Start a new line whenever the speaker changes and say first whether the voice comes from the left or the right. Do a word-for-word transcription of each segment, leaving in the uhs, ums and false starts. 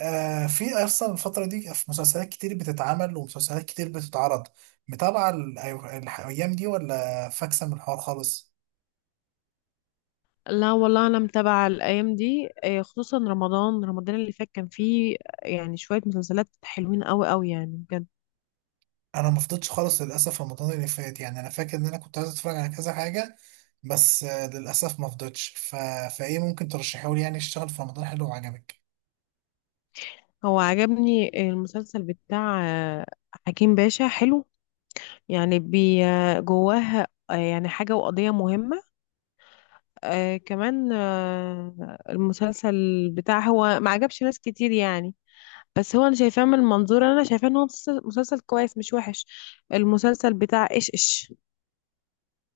right: آه في اصلا الفتره دي في مسلسلات كتير بتتعمل ومسلسلات كتير بتتعرض. متابعه ال- أي- الايام دي ولا فاكسه من الحوار خالص؟
left: لا والله، انا متابعه الايام دي، آه، خصوصا رمضان رمضان اللي فات كان فيه يعني شويه مسلسلات حلوين قوي قوي يعني بجد.
right: انا ما فضيتش خالص للاسف رمضان اللي فات، يعني انا فاكر ان انا كنت عايز اتفرج على كذا حاجه، بس آه للاسف ما فضيتش. ف... فايه ممكن ترشحه لي يعني اشتغل في رمضان حلو وعجبك؟
left: هو عجبني المسلسل بتاع آه، حكيم باشا، حلو. يعني بي آه، جواه آه، يعني حاجه وقضيه مهمه. آه كمان آه المسلسل بتاع، هو ما عجبش ناس كتير يعني، بس هو انا شايفاه من منظور. انا شايفاه ان هو مسلسل مسلسل كويس، مش وحش. المسلسل بتاع ايش ايش،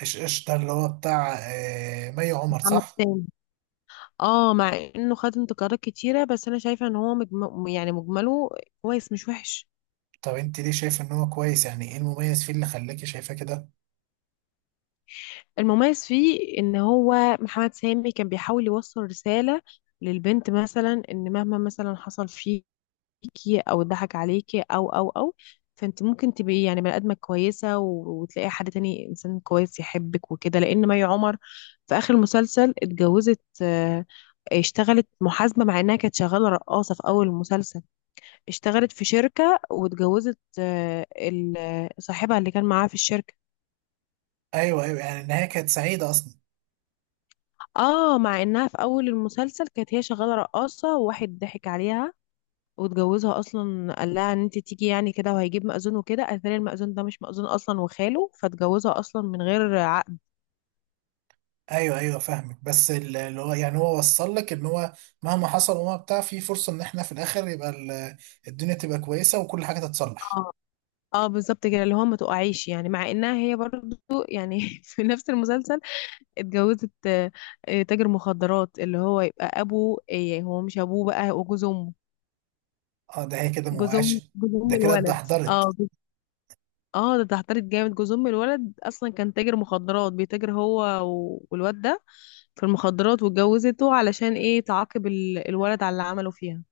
right: ايش ايش ده اللي هو بتاع آه مي عمر
left: محمد
right: صح؟
left: سامي. اه، مع انه خد انتقادات كتيرة، بس انا شايفة ان هو مجم... يعني مجمله كويس، مش وحش.
right: طب انت ليه شايف ان هو كويس؟ يعني ايه المميز فيه اللي خلاكي شايفاه كده؟
left: المميز فيه ان هو محمد سامي كان بيحاول يوصل رسالة للبنت، مثلا ان مهما مثلا حصل فيكي او اتضحك عليكي او او او، فانت ممكن تبقي يعني بني ادمة كويسة و... وتلاقي حد تاني، انسان كويس يحبك وكده. لان مي عمر في اخر المسلسل اتجوزت، آه، اشتغلت محاسبة، مع انها كانت شغالة رقاصة في اول المسلسل. اشتغلت في شركة واتجوزت آه، ال- آه، صاحبها اللي كان معاها في الشركة.
right: ايوه ايوه، يعني النهايه كانت سعيده اصلا.
left: اه، مع انها في اول المسلسل كانت هي شغالة رقاصة وواحد ضحك عليها واتجوزها اصلا، قال لها ان انت تيجي يعني كده وهيجيب مأذون وكده، قالت لي المأذون ده مش مأذون اصلا وخاله، فاتجوزها اصلا من غير عقد.
right: ايوه ايوه فاهمك، بس ال- اللي هو يعني هو وصل لك ان هو مهما حصل وما بتاع في فرصه ان احنا في الاخر يبقى ال- الدنيا تبقى كويسه وكل حاجه تتصلح.
left: اه اه، بالظبط كده، اللي هو ما تقعيش يعني، مع انها هي برضو يعني في نفس المسلسل اتجوزت آه، آه، تاجر مخدرات، اللي هو يبقى ابوه، إيه، هو مش ابوه، بقى هو جوز امه.
right: اه ده هي كده
left: جوز أم
right: موقعش.
left: جوز أم
right: ده كده
left: الولد،
right: اتدحضرت.
left: اه جوز- اه، ده اتهترت جامد. جوز أم الولد أصلا كان تاجر مخدرات، بيتاجر هو و- والواد ده في المخدرات، واتجوزته علشان ايه؟ تعاقب ال- الولد على اللي عمله فيها.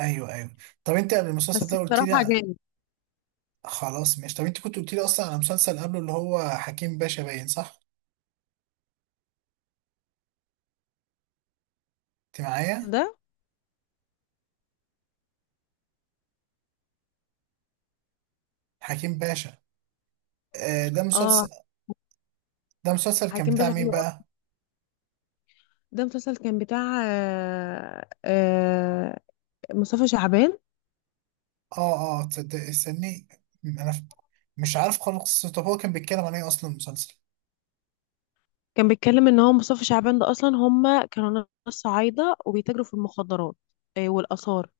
right: ايوه ايوه. طب انت قبل المسلسل
left: بس
right: ده قلت
left: بصراحة
right: لي.
left: جامد.
right: خلاص ماشي، طب انت كنت قلت لي اصلا على مسلسل قبله اللي هو حكيم باشا، باين صح؟ انت معايا؟
left: ده
right: حكيم باشا. آه ده
left: اه،
right: مسلسل. ده مسلسل كان
left: حكيم
right: بتاع
left: باشا
right: مين
left: حلو
right: بقى؟
left: أوي. ده مسلسل كان بتاع آه آه مصطفى شعبان.
right: اه اه تصدق استني، انا ف- مش عارف خالص. طب هو كان بيتكلم عن ايه اصلا المسلسل؟
left: كان بيتكلم ان هو مصطفى شعبان، ده اصلا هم كانوا ناس صعايده، وبيتاجروا في المخدرات آه، والاثار.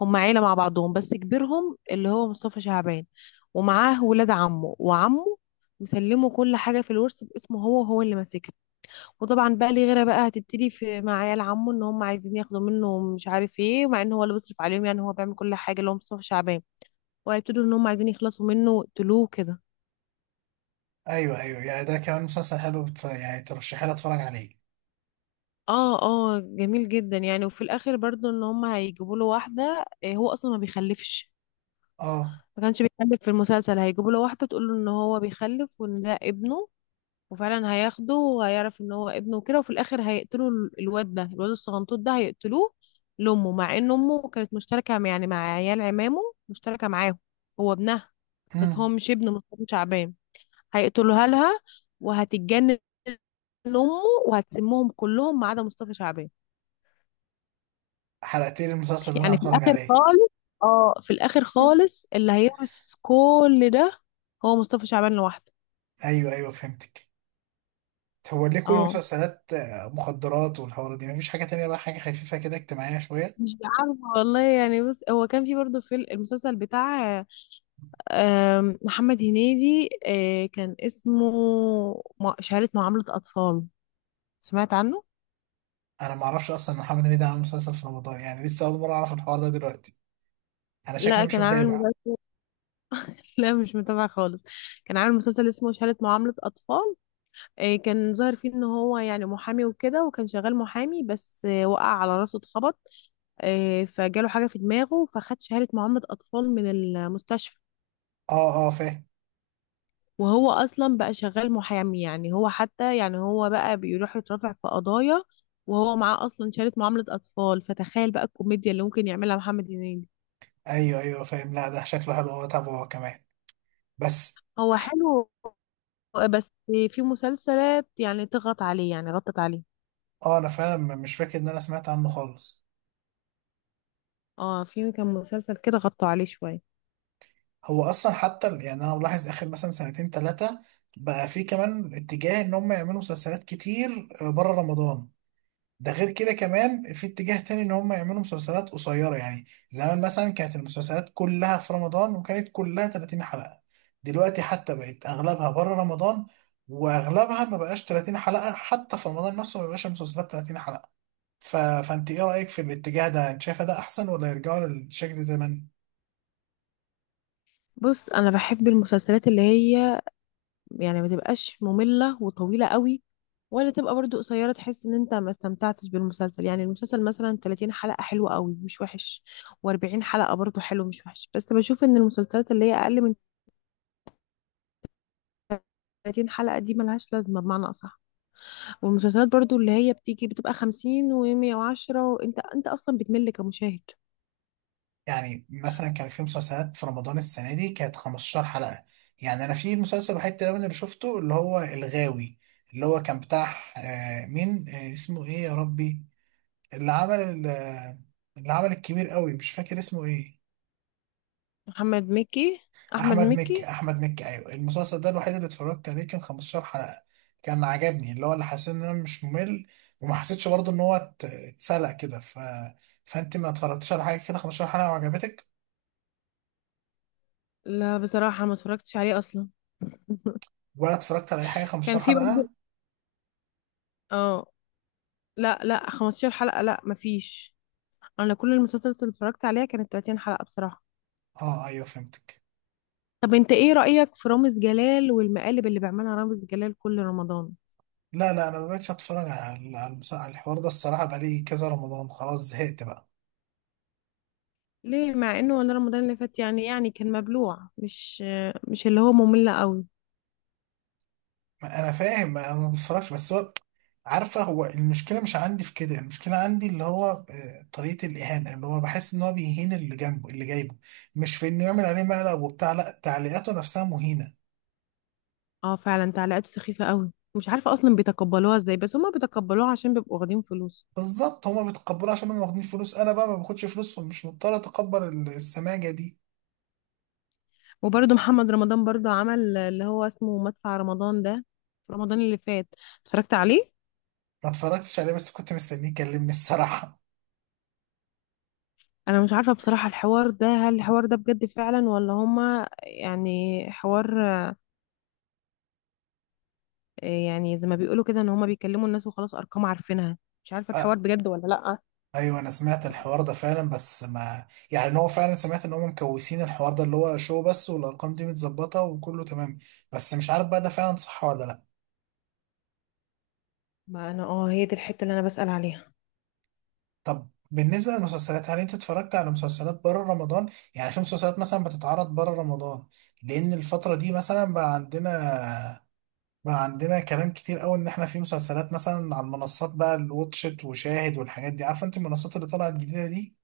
left: هم عيله مع بعضهم، بس كبيرهم اللي هو مصطفى شعبان، ومعاه ولاد عمه وعمه. مسلمه كل حاجه في الورث باسمه هو، وهو اللي ماسكها. وطبعا بقى ليه غيره، بقى هتبتدي في مع عيال عمه ان هم عايزين ياخدوا منه مش عارف ايه، مع ان هو اللي بيصرف عليهم، يعني هو بيعمل كل حاجه اللي هو مصطفى شعبان. وهيبتدوا ان هم عايزين يخلصوا منه تلوه كده.
right: ايوه ايوه، يعني ده كمان مسلسل حلو، بت- يعني ترشحي لي اتفرج عليه.
left: اه اه، جميل جدا يعني. وفي الاخر برضو ان هم هيجيبوا له واحده، آه، هو اصلا ما بيخلفش،
right: اه
left: ما كانش بيخلف في المسلسل. هيجيبوا له واحده تقول له ان هو بيخلف وان ده ابنه، وفعلا هياخده وهيعرف ان هو ابنه وكده. وفي الاخر هيقتلوا ال- الواد ده، الواد الصغنطوط ده هيقتلوه لامه، مع ان امه كانت مشتركه مع- يعني مع عيال عمامه، مشتركه معاهم، هو ابنها، بس هو
right: امم
left: مش ابنه مصطفى شعبان. هيقتلوها لها وهتتجنن امه، وهتسمهم كلهم ما عدا مصطفى شعبان.
right: حلقتين المسلسل اللي انا
left: يعني في
right: هتفرج
left: الاخر
right: عليه.
left: خالص، اه، في الاخر خالص اللي هيورث كل ده هو مصطفى شعبان لوحده.
right: ايوه ايوه فهمتك. هو ليه كل
left: اه،
right: مسلسلات آه، مخدرات والحوارات دي؟ مفيش حاجه تانية بقى، حاجه خفيفه كده اجتماعيه شويه؟
left: مش عارفه والله يعني. بص، هو كان في برضه في المسلسل بتاع آم، محمد هنيدي، آه، كان اسمه مع- شهادة معاملة أطفال. سمعت عنه؟
right: انا ما اعرفش اصلا إن محمد هنيدي عامل مسلسل في رمضان، يعني لسه اول مره اعرف الحوار ده دلوقتي. انا شكلي
left: لا،
right: مش
left: كان عامل
right: متابع.
left: مسلسل. لا، مش متابعة خالص. كان عامل مسلسل اسمه شهادة معاملة أطفال. آه، كان ظاهر فيه إن هو يعني محامي وكده، وكان شغال محامي، بس آه، وقع على راسه اتخبط، آه، فجاله حاجة في دماغه، فخد شهادة معاملة أطفال من المستشفى.
right: اه اه فاهم.
left: وهو أصلا بقى شغال محامي، يعني هو حتى يعني هو بقى بيروح يترافع في قضايا وهو معاه أصلا شهادة معاملة أطفال، فتخيل بقى الكوميديا اللي ممكن يعملها محمد هنيدي.
right: ايوه ايوه فاهم، لا ده شكله حلو، هو تابعه هو كمان بس.
left: هو حلو، بس في مسلسلات يعني تغط عليه، يعني غطت عليه.
right: اه انا فعلا م- مش فاكر ان انا سمعت عنه خالص.
left: اه، في كان مسلسل كده غطوا عليه شوية.
right: هو اصلا حتى ال- يعني انا ملاحظ اخر مثلا سنتين ثلاثه بقى في كمان اتجاه ان هم يعملوا مسلسلات كتير بره رمضان. ده غير كده كمان في اتجاه تاني ان هم يعملوا مسلسلات قصيره، يعني زمان مثلا كانت المسلسلات كلها في رمضان وكانت كلها ثلاثين حلقه. دلوقتي حتى بقت اغلبها بره رمضان، واغلبها ما بقاش ثلاثين حلقه، حتى في رمضان نفسه ما بقاش المسلسلات ثلاثين حلقه. ف... فانت ايه رايك في الاتجاه ده، انت شايفه ده احسن ولا يرجعوا للشكل زمان؟
left: بص، أنا بحب المسلسلات اللي هي يعني ما تبقاش مملة وطويلة قوي، ولا تبقى برضو قصيرة تحس ان انت ما استمتعتش بالمسلسل. يعني المسلسل مثلا 30 حلقة حلوة قوي، مش وحش، و40 حلقة برضو حلو مش وحش. بس بشوف ان المسلسلات اللي هي اقل من 30 حلقة دي ملهاش لازمة بمعنى اصح. والمسلسلات برضو اللي هي بتيجي بتبقى خمسين و110، وانت انت اصلا بتمل كمشاهد.
right: يعني مثلا كان في مسلسلات في رمضان السنة دي كانت خمس عشرة حلقة. يعني أنا في مسلسل وحيد تقريبا اللي شفته اللي هو الغاوي، اللي هو كان بتاع آه، مين آه، اسمه إيه يا ربي، اللي عمل ال- آه، اللي عمل الكبير قوي، مش فاكر اسمه إيه.
left: محمد مكي، احمد
right: أحمد
left: مكي.
right: مكي، أحمد مكي، أيوه. المسلسل ده الوحيد اللي اتفرجت عليه، كان خمس عشرة حلقة. كان عجبني، اللي هو اللي حسيت إن أنا مش ممل وما حسيتش برضه إن هو ات- اتسلق كده. ف... فأنت ما اتفرجتش على حاجة كده خمسة عشر حلقة وعجبتك؟
left: لا، بصراحة ما اتفرجتش عليه اصلا.
right: ولا اتفرجت على أي حاجة
left: كان
right: خمس عشرة
left: في
right: حلقة؟
left: برضو اه، لا لا، 15 حلقة، لا مفيش. انا كل المسلسلات اللي اتفرجت عليها كانت 30 حلقة بصراحة.
right: اه ايوه فهمتك.
left: طب انت ايه رأيك في رامز جلال والمقالب اللي بيعملها رامز جلال كل رمضان؟
right: لا لا، انا مبقتش اتفرج على على المس- على الحوار ده الصراحه، بقالي كذا رمضان خلاص زهقت بقى.
left: ليه؟ مع انه ولا رمضان اللي فات يعني، يعني كان مبلوع، مش مش اللي هو ممل قوي.
right: ما انا فاهم، ما انا ما بتفرجش بس هو، عارفه هو المشكله مش عندي في كده، المشكله عندي اللي هو آه، طريقه الاهانه، اللي هو بحس ان هو بيهين اللي جنبه اللي جايبه، مش في انه يعمل عليه مقلب وبتاع، لا تعليقاته نفسها مهينه.
left: اه، فعلا تعليقاته سخيفة قوي، مش عارفة اصلا بيتقبلوها ازاي، بس هما بيتقبلوها عشان بيبقوا واخدين فلوس.
right: بالظبط، هما بيتقبلوها عشان هما واخدين فلوس، انا بقى ما باخدش فلوس فمش مضطر اتقبل ال- السماجه دي.
left: وبرده محمد رمضان برده عمل اللي هو اسمه مدفع رمضان ده، في رمضان اللي فات اتفرجت عليه.
right: ما اتفرجتش عليه، بس كنت مستنيه يكلمني الصراحه.
left: انا مش عارفة بصراحة الحوار ده، هل الحوار ده بجد فعلا ولا هما يعني حوار آه، يعني زي ما بيقولوا كده ان هما بيكلموا الناس وخلاص، ارقام عارفينها. مش عارفه الحوار بجد ولا لا.
right: ايوه انا سمعت الحوار ده فعلا، بس ما يعني إن هو فعلا، سمعت ان هم مكوسين الحوار ده اللي هو شو، بس والارقام دي متظبطه وكله تمام، بس مش عارف بقى ده فعلا صح ولا لا.
left: ما انا اه، هي دي الحته اللي انا بسأل عليها.
right: طب بالنسبه للمسلسلات، هل انت اتفرجت على مسلسلات بره رمضان؟ يعني في مسلسلات مثلا بتتعرض بره رمضان، لان الفتره دي مثلا بقى عندنا بقى عندنا كلام كتير قوي ان احنا في مسلسلات مثلا على المنصات بقى، الواتشت وشاهد والحاجات دي، عارفه انت المنصات اللي طلعت جديده دي.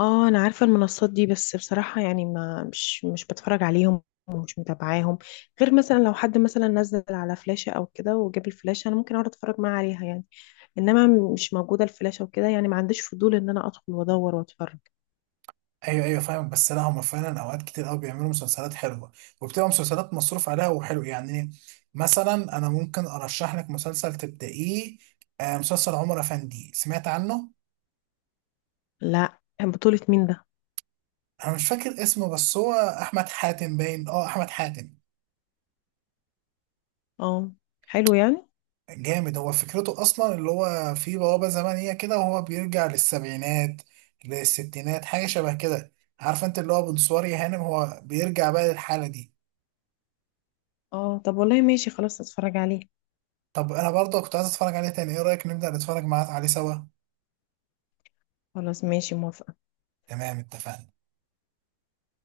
left: اه، انا عارفه المنصات دي، بس بصراحه يعني ما مش مش بتفرج عليهم ومش متابعاهم، غير مثلا لو حد مثلا نزل على فلاشه او كده وجاب الفلاشه، انا ممكن اقعد اتفرج معاه عليها يعني. انما مش موجوده الفلاشه وكده، يعني ما عنديش فضول ان انا ادخل وادور واتفرج.
right: ايوه ايوه فاهمك، بس لا هما فعلا اوقات كتير قوي بيعملوا مسلسلات حلوه، وبتبقى مسلسلات مصروف عليها وحلو يعني. مثلا انا ممكن ارشح لك مسلسل تبدأيه، آه، مسلسل عمر افندي، سمعت عنه؟
left: لا، بطوله مين ده؟
right: انا مش فاكر اسمه، بس هو احمد حاتم، باين اه احمد حاتم.
left: اه، حلو يعني.
right: جامد، هو فكرته اصلا اللي هو في بوابه زمنيه كده، وهو بيرجع للسبعينات، للستينات، حاجه شبه كده. عارف انت اللي هو بنصوري هانم، هو بيرجع بقى للحاله دي.
left: اه، طب والله ماشي، خلاص اتفرج عليه.
right: طب انا برضه كنت عايز اتفرج عليه تاني، ايه رايك نبدأ نتفرج معاه عليه سوا؟
left: خلاص ماشي، موافقه.
right: تمام اتفقنا.